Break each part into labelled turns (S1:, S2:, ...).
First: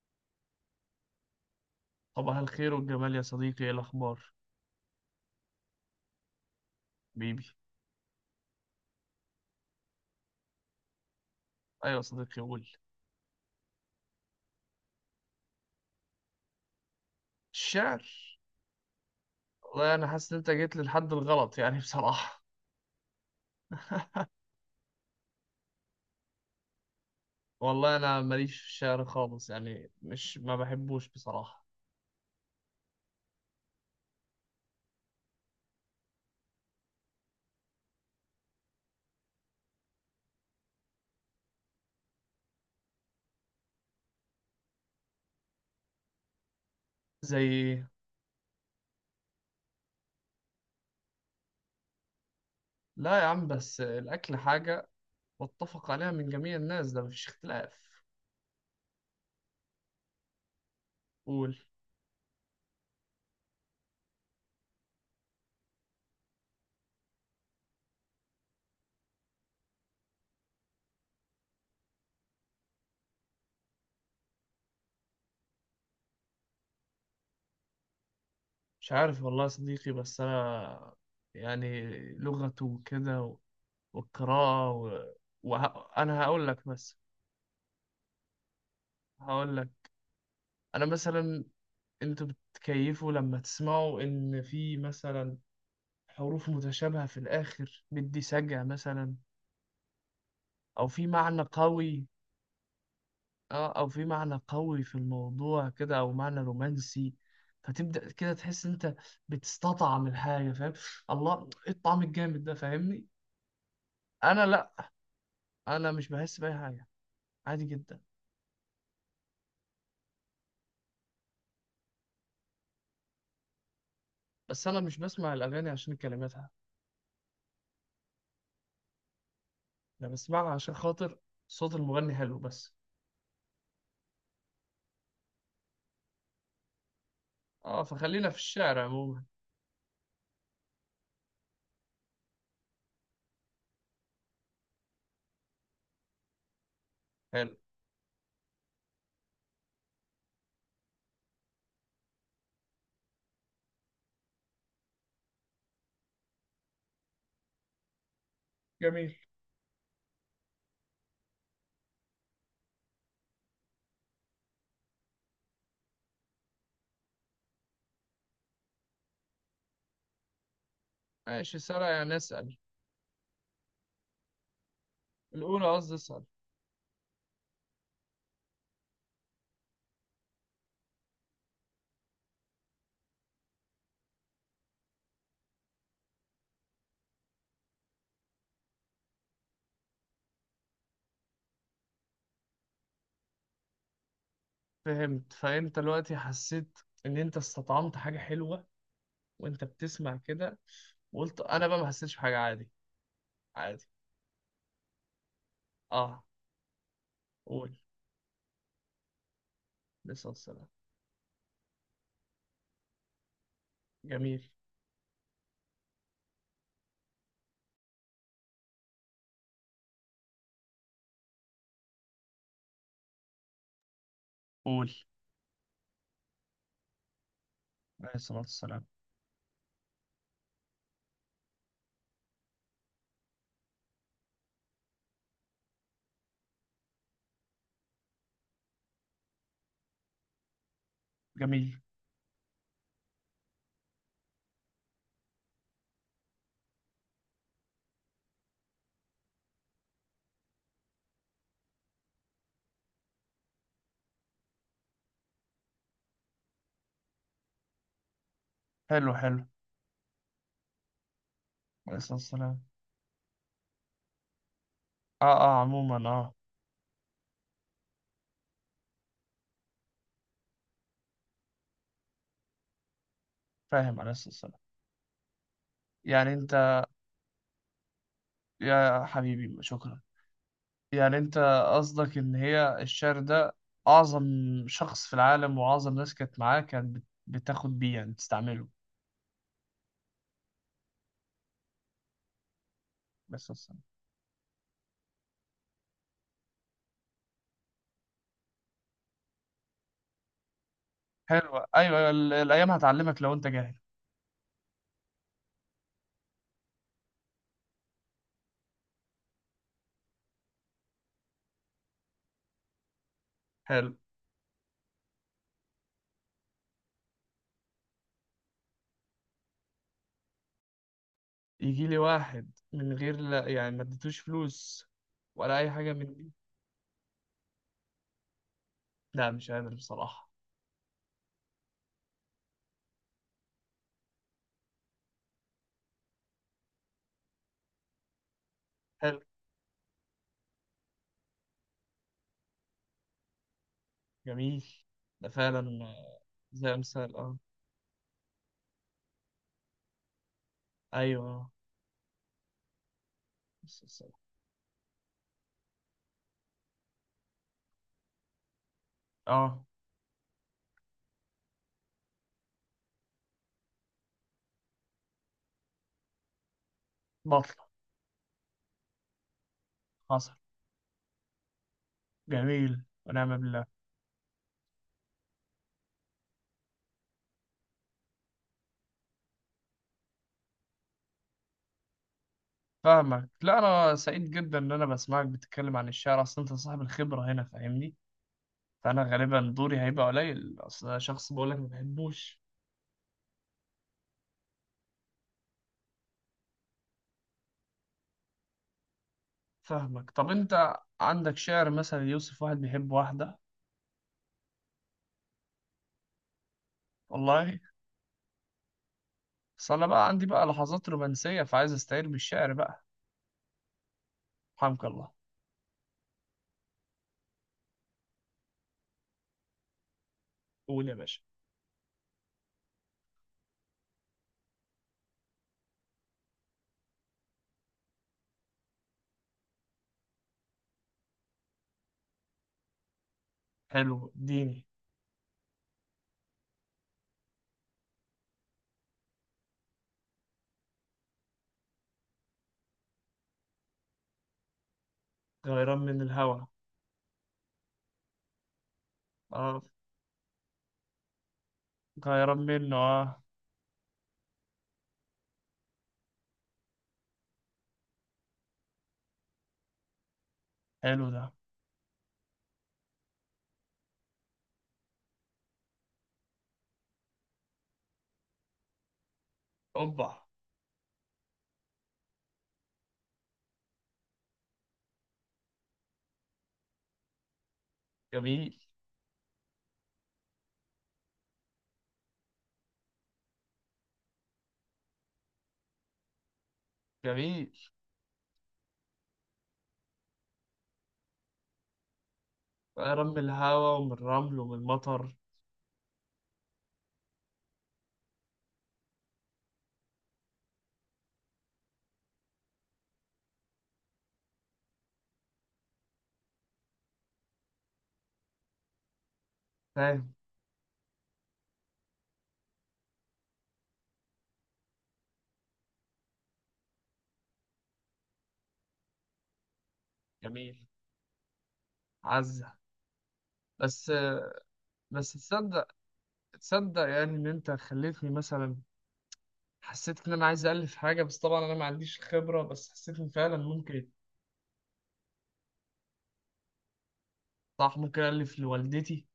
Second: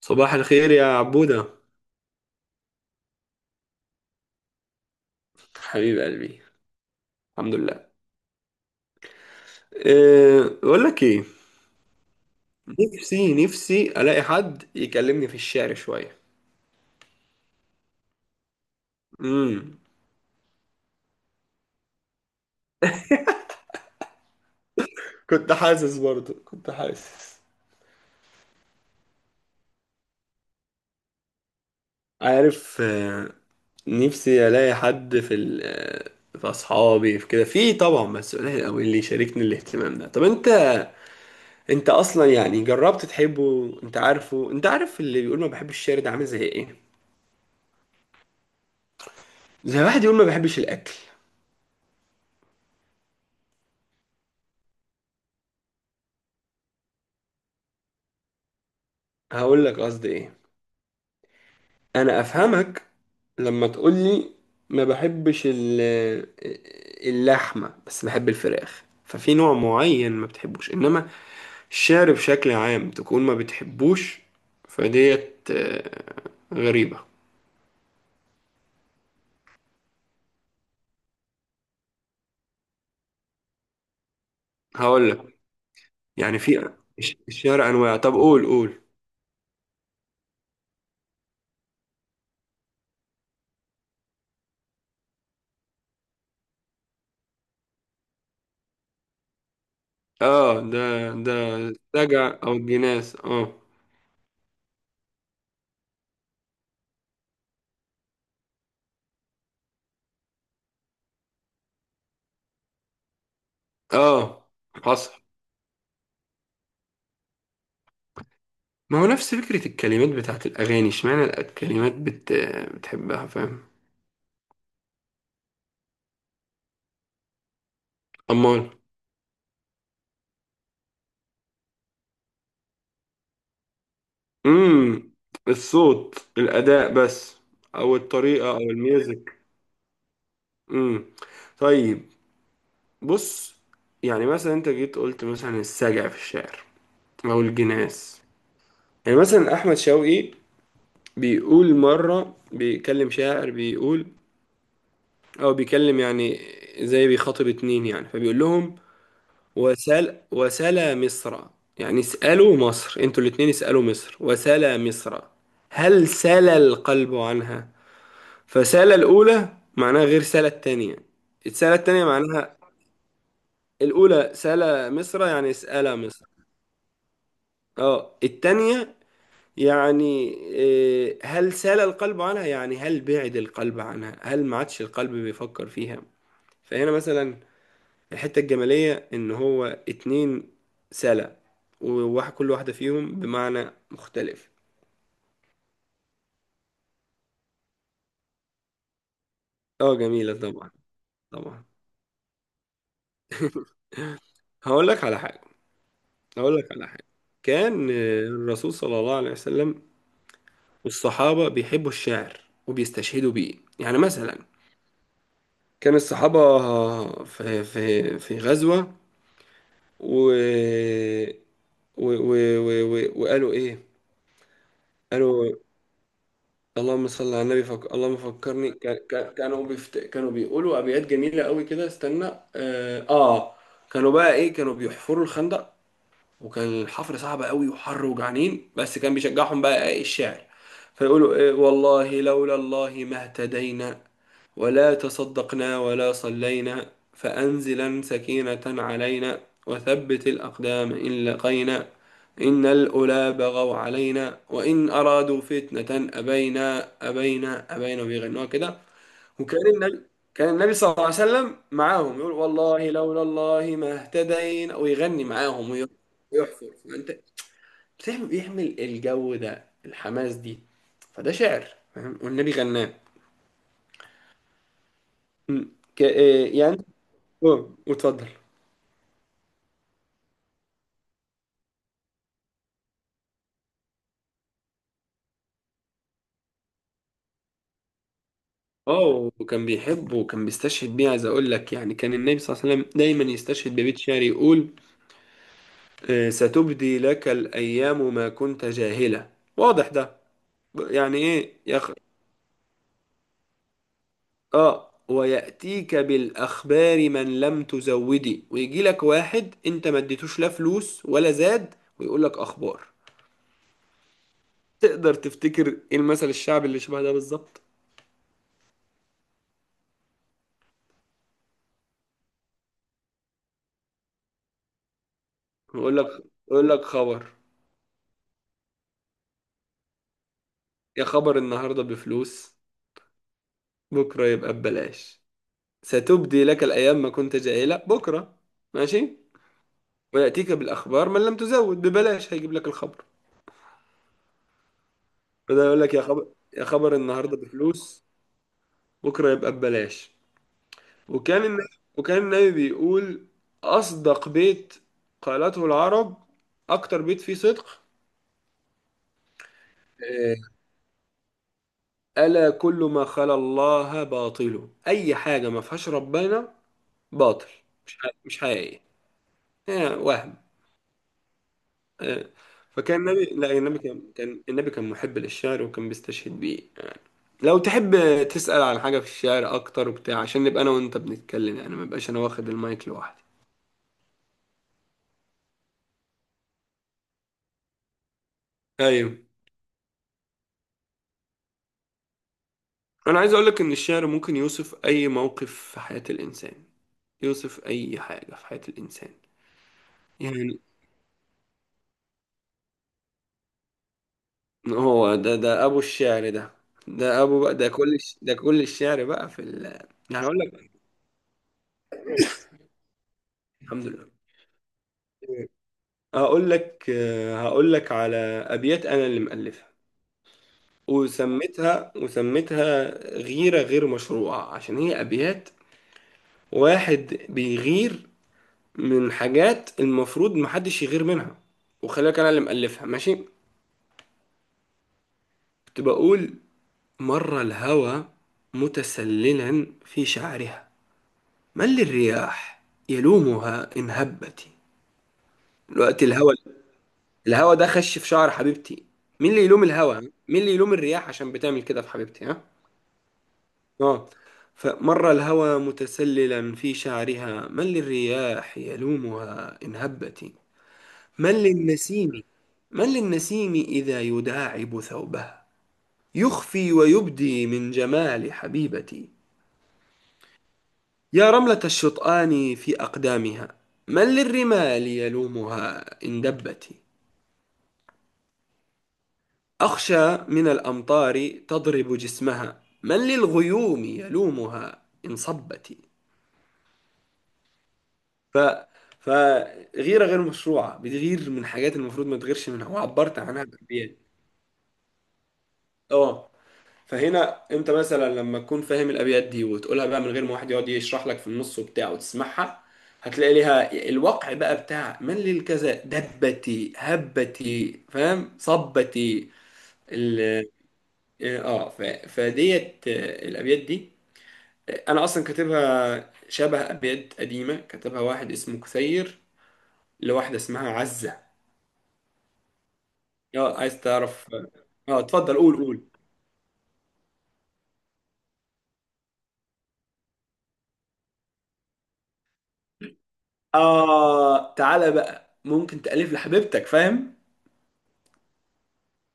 S1: صباح الخير يا عبودة،
S2: صباح الخير والجمال يا صديقي، ايه الاخبار؟
S1: حبيب قلبي.
S2: بيبي.
S1: الحمد لله. بقول لك ايه.
S2: ايوه يا صديقي، قول.
S1: نفسي نفسي الاقي حد يكلمني في الشعر شوية.
S2: الشعر.
S1: امم
S2: والله انا حاسس ان انت جيت للحد الغلط يعني بصراحه.
S1: كنت حاسس، برضو كنت حاسس.
S2: والله انا ماليش في الشعر خالص، يعني مش ما بحبوش بصراحه.
S1: عارف نفسي الاقي حد في ال في اصحابي، في كده، في طبعا، بس قليل قوي اللي يشاركني الاهتمام ده. طب انت اصلا يعني جربت تحبه؟ انت عارف اللي بيقول ما بحبش الشعر ده عامل زي ايه؟
S2: زي إيه؟
S1: زي واحد يقول ما بحبش الاكل.
S2: لا يا عم، بس الاكل حاجه متفق عليها من جميع الناس، ده مفيش اختلاف.
S1: هقول لك قصدي ايه.
S2: قول.
S1: انا افهمك لما تقولي ما بحبش اللحمه بس بحب الفراخ، ففي نوع معين ما بتحبوش، انما الشعر بشكل عام تكون ما بتحبوش. فديت غريبه.
S2: مش عارف والله يا صديقي، بس انا يعني لغته وكده والقراءه
S1: هقول لك
S2: انا
S1: يعني
S2: هقول لك
S1: في
S2: بس.
S1: الشعر انواع. طب قول قول.
S2: هقول لك. انا مثلا انتوا بتكيفوا لما تسمعوا ان في مثلا حروف متشابهة في الاخر بدي سجع مثلا،
S1: اه، ده
S2: او في
S1: ده
S2: معنى قوي.
S1: رجع او الجناس. اه.
S2: اه او في معنى قوي في الموضوع كده، او معنى رومانسي. فتبدأ كده تحس انت بتستطعم الحاجة، فاهم؟ الله، ايه الطعم الجامد ده، فاهمني؟ انا
S1: اه
S2: لا.
S1: حصل.
S2: انا مش بحس بأي حاجة، عادي جدا.
S1: ما هو نفس فكره الكلمات بتاعت الاغاني، اشمعنى الكلمات بتحبها؟ فاهم.
S2: بس انا مش بسمع الاغاني عشان كلماتها،
S1: امال.
S2: انا بسمعها عشان خاطر صوت المغني حلو بس.
S1: امم الصوت، الأداء بس.
S2: اه
S1: أو
S2: فخلينا في
S1: الطريقة أو
S2: الشعر عموما.
S1: الميوزك. امم طيب، بص. يعني مثلا أنت جيت قلت مثلا السجع في الشعر أو
S2: حلو.
S1: الجناس. يعني مثلا أحمد شوقي بيقول مرة بيكلم شاعر، بيقول أو بيكلم، يعني زي بيخاطب اتنين، يعني فبيقول لهم
S2: جميل.
S1: وسل وسلا مصر. يعني اسألوا مصر، انتوا الاتنين اسألوا مصر. وسلا مصر هل سلا القلب عنها. فسالة الأولى معناها غير سالة التانية.
S2: ماشي،
S1: السالة
S2: سارة
S1: التانية
S2: يعني اسأل.
S1: معناها، الأولى سالة مصر يعني
S2: الأولى قصدي
S1: سألة
S2: اسأل.
S1: مصر. اه التانية يعني إيه، هل سال القلب عنها، يعني هل بعد القلب عنها، هل ما عادش القلب بيفكر فيها. فهنا مثلا الحتة الجمالية إن هو اتنين سالة، وواحد كل واحدة فيهم بمعنى مختلف.
S2: فهمت. فأنت دلوقتي حسيت إن أنت استطعمت حاجة حلوة وأنت
S1: اه
S2: بتسمع
S1: جميلة
S2: كده،
S1: طبعا.
S2: وقلت
S1: طبعا.
S2: أنا بقى ما حسيتش بحاجة، عادي. عادي.
S1: هقول لك على حاجة.
S2: أه.
S1: هقول لك على حاجة.
S2: قول.
S1: كان الرسول صلى الله عليه وسلم
S2: عليه الصلاة والسلام.
S1: والصحابة بيحبوا الشعر وبيستشهدوا بيه. يعني مثلا
S2: جميل.
S1: كان الصحابة في في غزوة و و و و و وقالوا إيه؟
S2: قول.
S1: قالوا اللهم صل على النبي.
S2: عليه
S1: اللهم
S2: الصلاة
S1: فكرني.
S2: والسلام.
S1: كانوا بيقولوا أبيات جميلة قوي كده. استنى آه... آه كانوا بقى إيه، كانوا بيحفروا الخندق. وكان الحفر صعب قوي وحر وجعانين، بس كان بيشجعهم بقى إيه؟ الشعر. فيقولوا إيه
S2: جميل.
S1: والله لولا الله ما اهتدينا ولا تصدقنا ولا صلينا، فأنزلا سكينة علينا وثبت الأقدام إن لقينا، إن الأولى بغوا علينا وإن أرادوا فتنة أبينا أبينا أبينا. وبيغنوها كده.
S2: حلو، حلو.
S1: وكان النبي، كان النبي صلى الله عليه وسلم
S2: عليه الصلاة
S1: معاهم يقول
S2: والسلام.
S1: والله لولا الله ما اهتدينا، ويغني
S2: أه، أه،
S1: معاهم
S2: عموما أه.
S1: ويحفر. فأنت بيعمل الجو ده، الحماس دي، فده شعر. فاهم؟ والنبي غناه.
S2: فاهم. عليه الصلاة والسلام.
S1: م. ك-
S2: يعني
S1: آه، يعني.
S2: أنت.
S1: اه واتفضل.
S2: يا حبيبي، شكرا. يعني انت قصدك ان هي الشعر ده اعظم شخص في العالم، واعظم ناس كانت معاه كانت بتاخد بيه يعني تستعمله.
S1: اه وكان بيحبه وكان بيستشهد بيه. عايز اقول لك، يعني كان النبي صلى الله عليه وسلم دايما
S2: بس
S1: يستشهد
S2: السلام.
S1: ببيت شعر، يقول ستبدي لك الايام ما كنت جاهلة. واضح ده، يعني
S2: حلو،
S1: ايه
S2: ايوه. ايوه الايام هتعلمك لو انت جاهل.
S1: اه، وياتيك بالاخبار من لم تزودي. ويجي لك واحد انت ما اديتوش لا فلوس ولا زاد ويقول لك اخبار.
S2: حلو.
S1: تقدر تفتكر ايه المثل الشعبي اللي شبه ده بالظبط؟
S2: يجي لي واحد من غير، لا يعني ما اديتوش فلوس ولا اي حاجه
S1: يقول لك،
S2: من دي.
S1: يقول لك خبر،
S2: لا مش قادر بصراحه.
S1: يا خبر النهارده بفلوس بكرة يبقى ببلاش. ستبدي لك الأيام ما كنت جاهلة بكرة، ماشي.
S2: حلو.
S1: ويأتيك بالأخبار من لم تزود، ببلاش هيجيب لك الخبر.
S2: جميل. ده
S1: بدل يقول
S2: فعلا
S1: لك يا خبر، يا
S2: زي
S1: خبر
S2: مثال. اه
S1: النهاردة بفلوس بكرة يبقى ببلاش.
S2: ايوه
S1: وكان النبي وكان النبي بيقول
S2: بس السلام.
S1: أصدق بيت قالته العرب، أكتر بيت فيه صدق
S2: اه
S1: آه، ألا كل ما خلا الله باطله. أي حاجة ما فيهاش ربنا باطل،
S2: بطل.
S1: مش حقيقي
S2: حصل.
S1: وهم. آه،
S2: جميل
S1: فكان النبي
S2: ونعم
S1: لا
S2: بالله.
S1: النبي كان كان النبي كان محب للشعر وكان بيستشهد بيه. لو تحب تسأل عن حاجة في الشعر أكتر وبتاع عشان نبقى أنا وأنت بنتكلم، يعني ما بقاش أنا واخد المايك لوحدي.
S2: فاهمك. لا انا سعيد جدا ان انا بسمعك بتتكلم عن الشعر، اصلا انت صاحب الخبره هنا فاهمني. فانا
S1: أيوة،
S2: غالبا دوري هيبقى قليل، اصل أنا شخص بقول لك ما بحبوش.
S1: أنا عايز أقولك إن الشعر ممكن يوصف أي موقف في حياة الإنسان، يوصف أي حاجة في حياة الإنسان.
S2: فاهمك. طب
S1: يعني
S2: انت عندك شعر مثلا يوصف واحد بيحب واحده؟
S1: هو ده أبو الشعر ده. ده أبو بقى،
S2: والله.
S1: ده كل الشعر بقى في ال.
S2: بس انا بقى
S1: يعني
S2: عندي
S1: أقول
S2: بقى
S1: لك
S2: لحظات رومانسيه، فعايز استعير بالشعر بقى.
S1: الحمد لله.
S2: حمك الله.
S1: هقول لك هقول لك على أبيات أنا اللي مألفها،
S2: قول يا باشا.
S1: وسميتها غيرة غير مشروعة عشان هي أبيات واحد بيغير من حاجات المفروض محدش يغير منها. وخليك أنا اللي مألفها، ماشي.
S2: حلو، اديني.
S1: كنت بقول مر الهوى متسللا في شعرها، من للرياح يلومها إن هبت.
S2: غيران من
S1: دلوقتي الهوى،
S2: الهوى.
S1: الهوى ده خش في شعر حبيبتي، مين اللي
S2: اه.
S1: يلوم الهوى؟ مين اللي يلوم الرياح عشان بتعمل كده في حبيبتي؟
S2: غيران
S1: ها؟
S2: منه، اه.
S1: آه. فمر الهوى متسللا في شعرها، من للرياح يلومها إن هبت.
S2: حلو ده.
S1: من للنسيم، من للنسيم إذا يداعب ثوبها، يخفي ويبدي من جمال حبيبتي.
S2: اوبا.
S1: يا رملة الشطآن في أقدامها، من للرمال يلومها إن دبت.
S2: جميل.
S1: أخشى من الأمطار تضرب جسمها، من للغيوم يلومها إن صبت.
S2: جميل.
S1: ف فغيره غير مشروعه، بتغير من حاجات المفروض ما تغيرش منها،
S2: غيران من
S1: وعبرت عنها
S2: الهوى ومن
S1: بابيات.
S2: الرمل ومن المطر.
S1: اه فهنا انت مثلا لما تكون فاهم الابيات دي وتقولها بقى من غير ما واحد يقعد يشرح لك في النص وبتاع، وتسمعها هتلاقي ليها الوقع بقى بتاع من للكذا دبتي هبتي، فاهم، صبتي.
S2: فاهم.
S1: ال اه ف... فديت الابيات دي انا اصلا كاتبها شبه ابيات قديمه كتبها واحد اسمه كثير، لواحده
S2: جميل.
S1: اسمها عزه.
S2: عزة.
S1: اه عايز
S2: بس.
S1: تعرف؟ اه
S2: بس
S1: اتفضل قول
S2: تصدق،
S1: قول.
S2: تصدق يعني ان انت خليتني مثلا حسيت ان انا عايز الف حاجه، بس طبعا انا ما عنديش خبره، بس حسيت ان فعلا ممكن.
S1: اه تعالى بقى، ممكن تألف لحبيبتك، فاهم؟
S2: صح، ممكن الف لوالدتي،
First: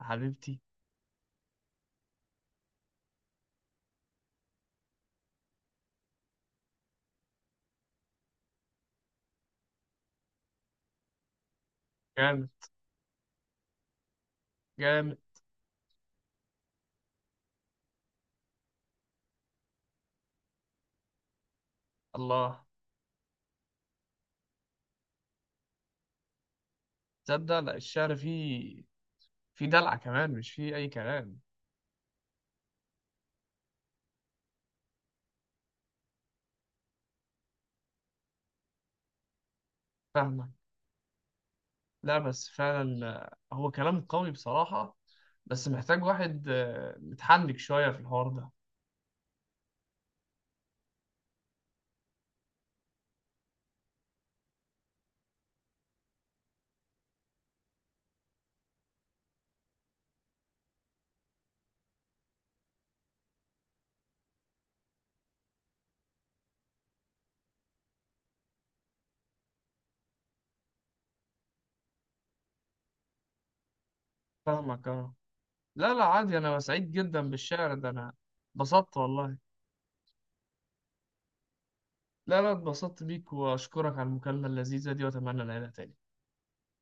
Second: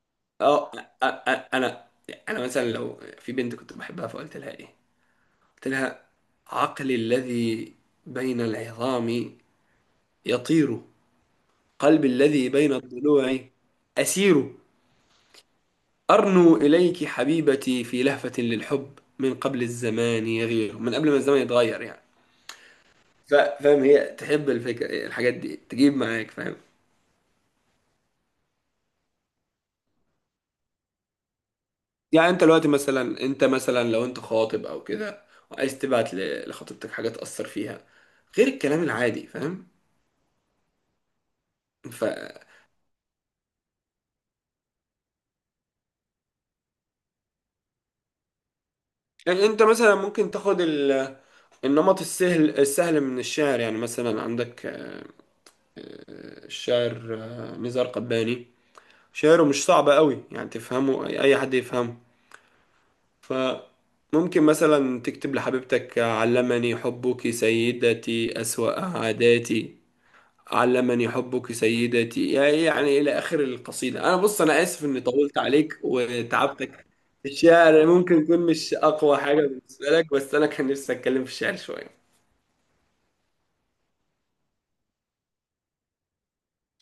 S2: حبيبتي.
S1: اه أ- انا انا مثلا لو في بنت كنت بحبها، فقلت لها ايه؟ قلت لها عقلي الذي بين العظام يطير، قلبي
S2: جامد.
S1: الذي بين الضلوع أسير،
S2: جامد.
S1: أرنو إليك حبيبتي في لهفة للحب من قبل الزمان يغير. من قبل ما الزمان يتغير، يعني.
S2: الله.
S1: فاهم؟ هي تحب الفكرة، الحاجات دي تجيب معاك، فاهم؟
S2: تصدق، لا الشعر فيه دلعه كمان، مش فيه اي كلام.
S1: يعني انت دلوقتي مثلا، انت مثلا لو انت خاطب او كده وعايز تبعت لخطيبتك حاجه تأثر فيها غير الكلام العادي، فاهم؟
S2: فاهمك.
S1: ف
S2: لا بس فعلا هو كلام قوي بصراحه، بس محتاج واحد متحنك شويه في الحوار ده.
S1: يعني انت مثلا ممكن تاخد النمط السهل السهل من الشعر. يعني مثلا عندك الشاعر نزار قباني، شعره مش صعب قوي، يعني تفهمه، اي أي حد يفهمه. فممكن مثلا تكتب لحبيبتك علمني حبك سيدتي أسوأ عاداتي، علمني حبك سيدتي، يعني إلى آخر القصيدة. أنا بص أنا آسف
S2: فاهمك
S1: إني
S2: اه.
S1: طولت عليك
S2: لا لا عادي، انا
S1: وتعبتك.
S2: سعيد جدا بالشعر
S1: الشعر
S2: ده انا.
S1: ممكن يكون مش
S2: اتبسطت
S1: أقوى
S2: والله.
S1: حاجة بالنسبة لك، بس أنا كان نفسي أتكلم في الشعر شوية.
S2: لا لا اتبسطت بيك، واشكرك على المكالمة اللذيذة دي، واتمنى نعيدها تاني.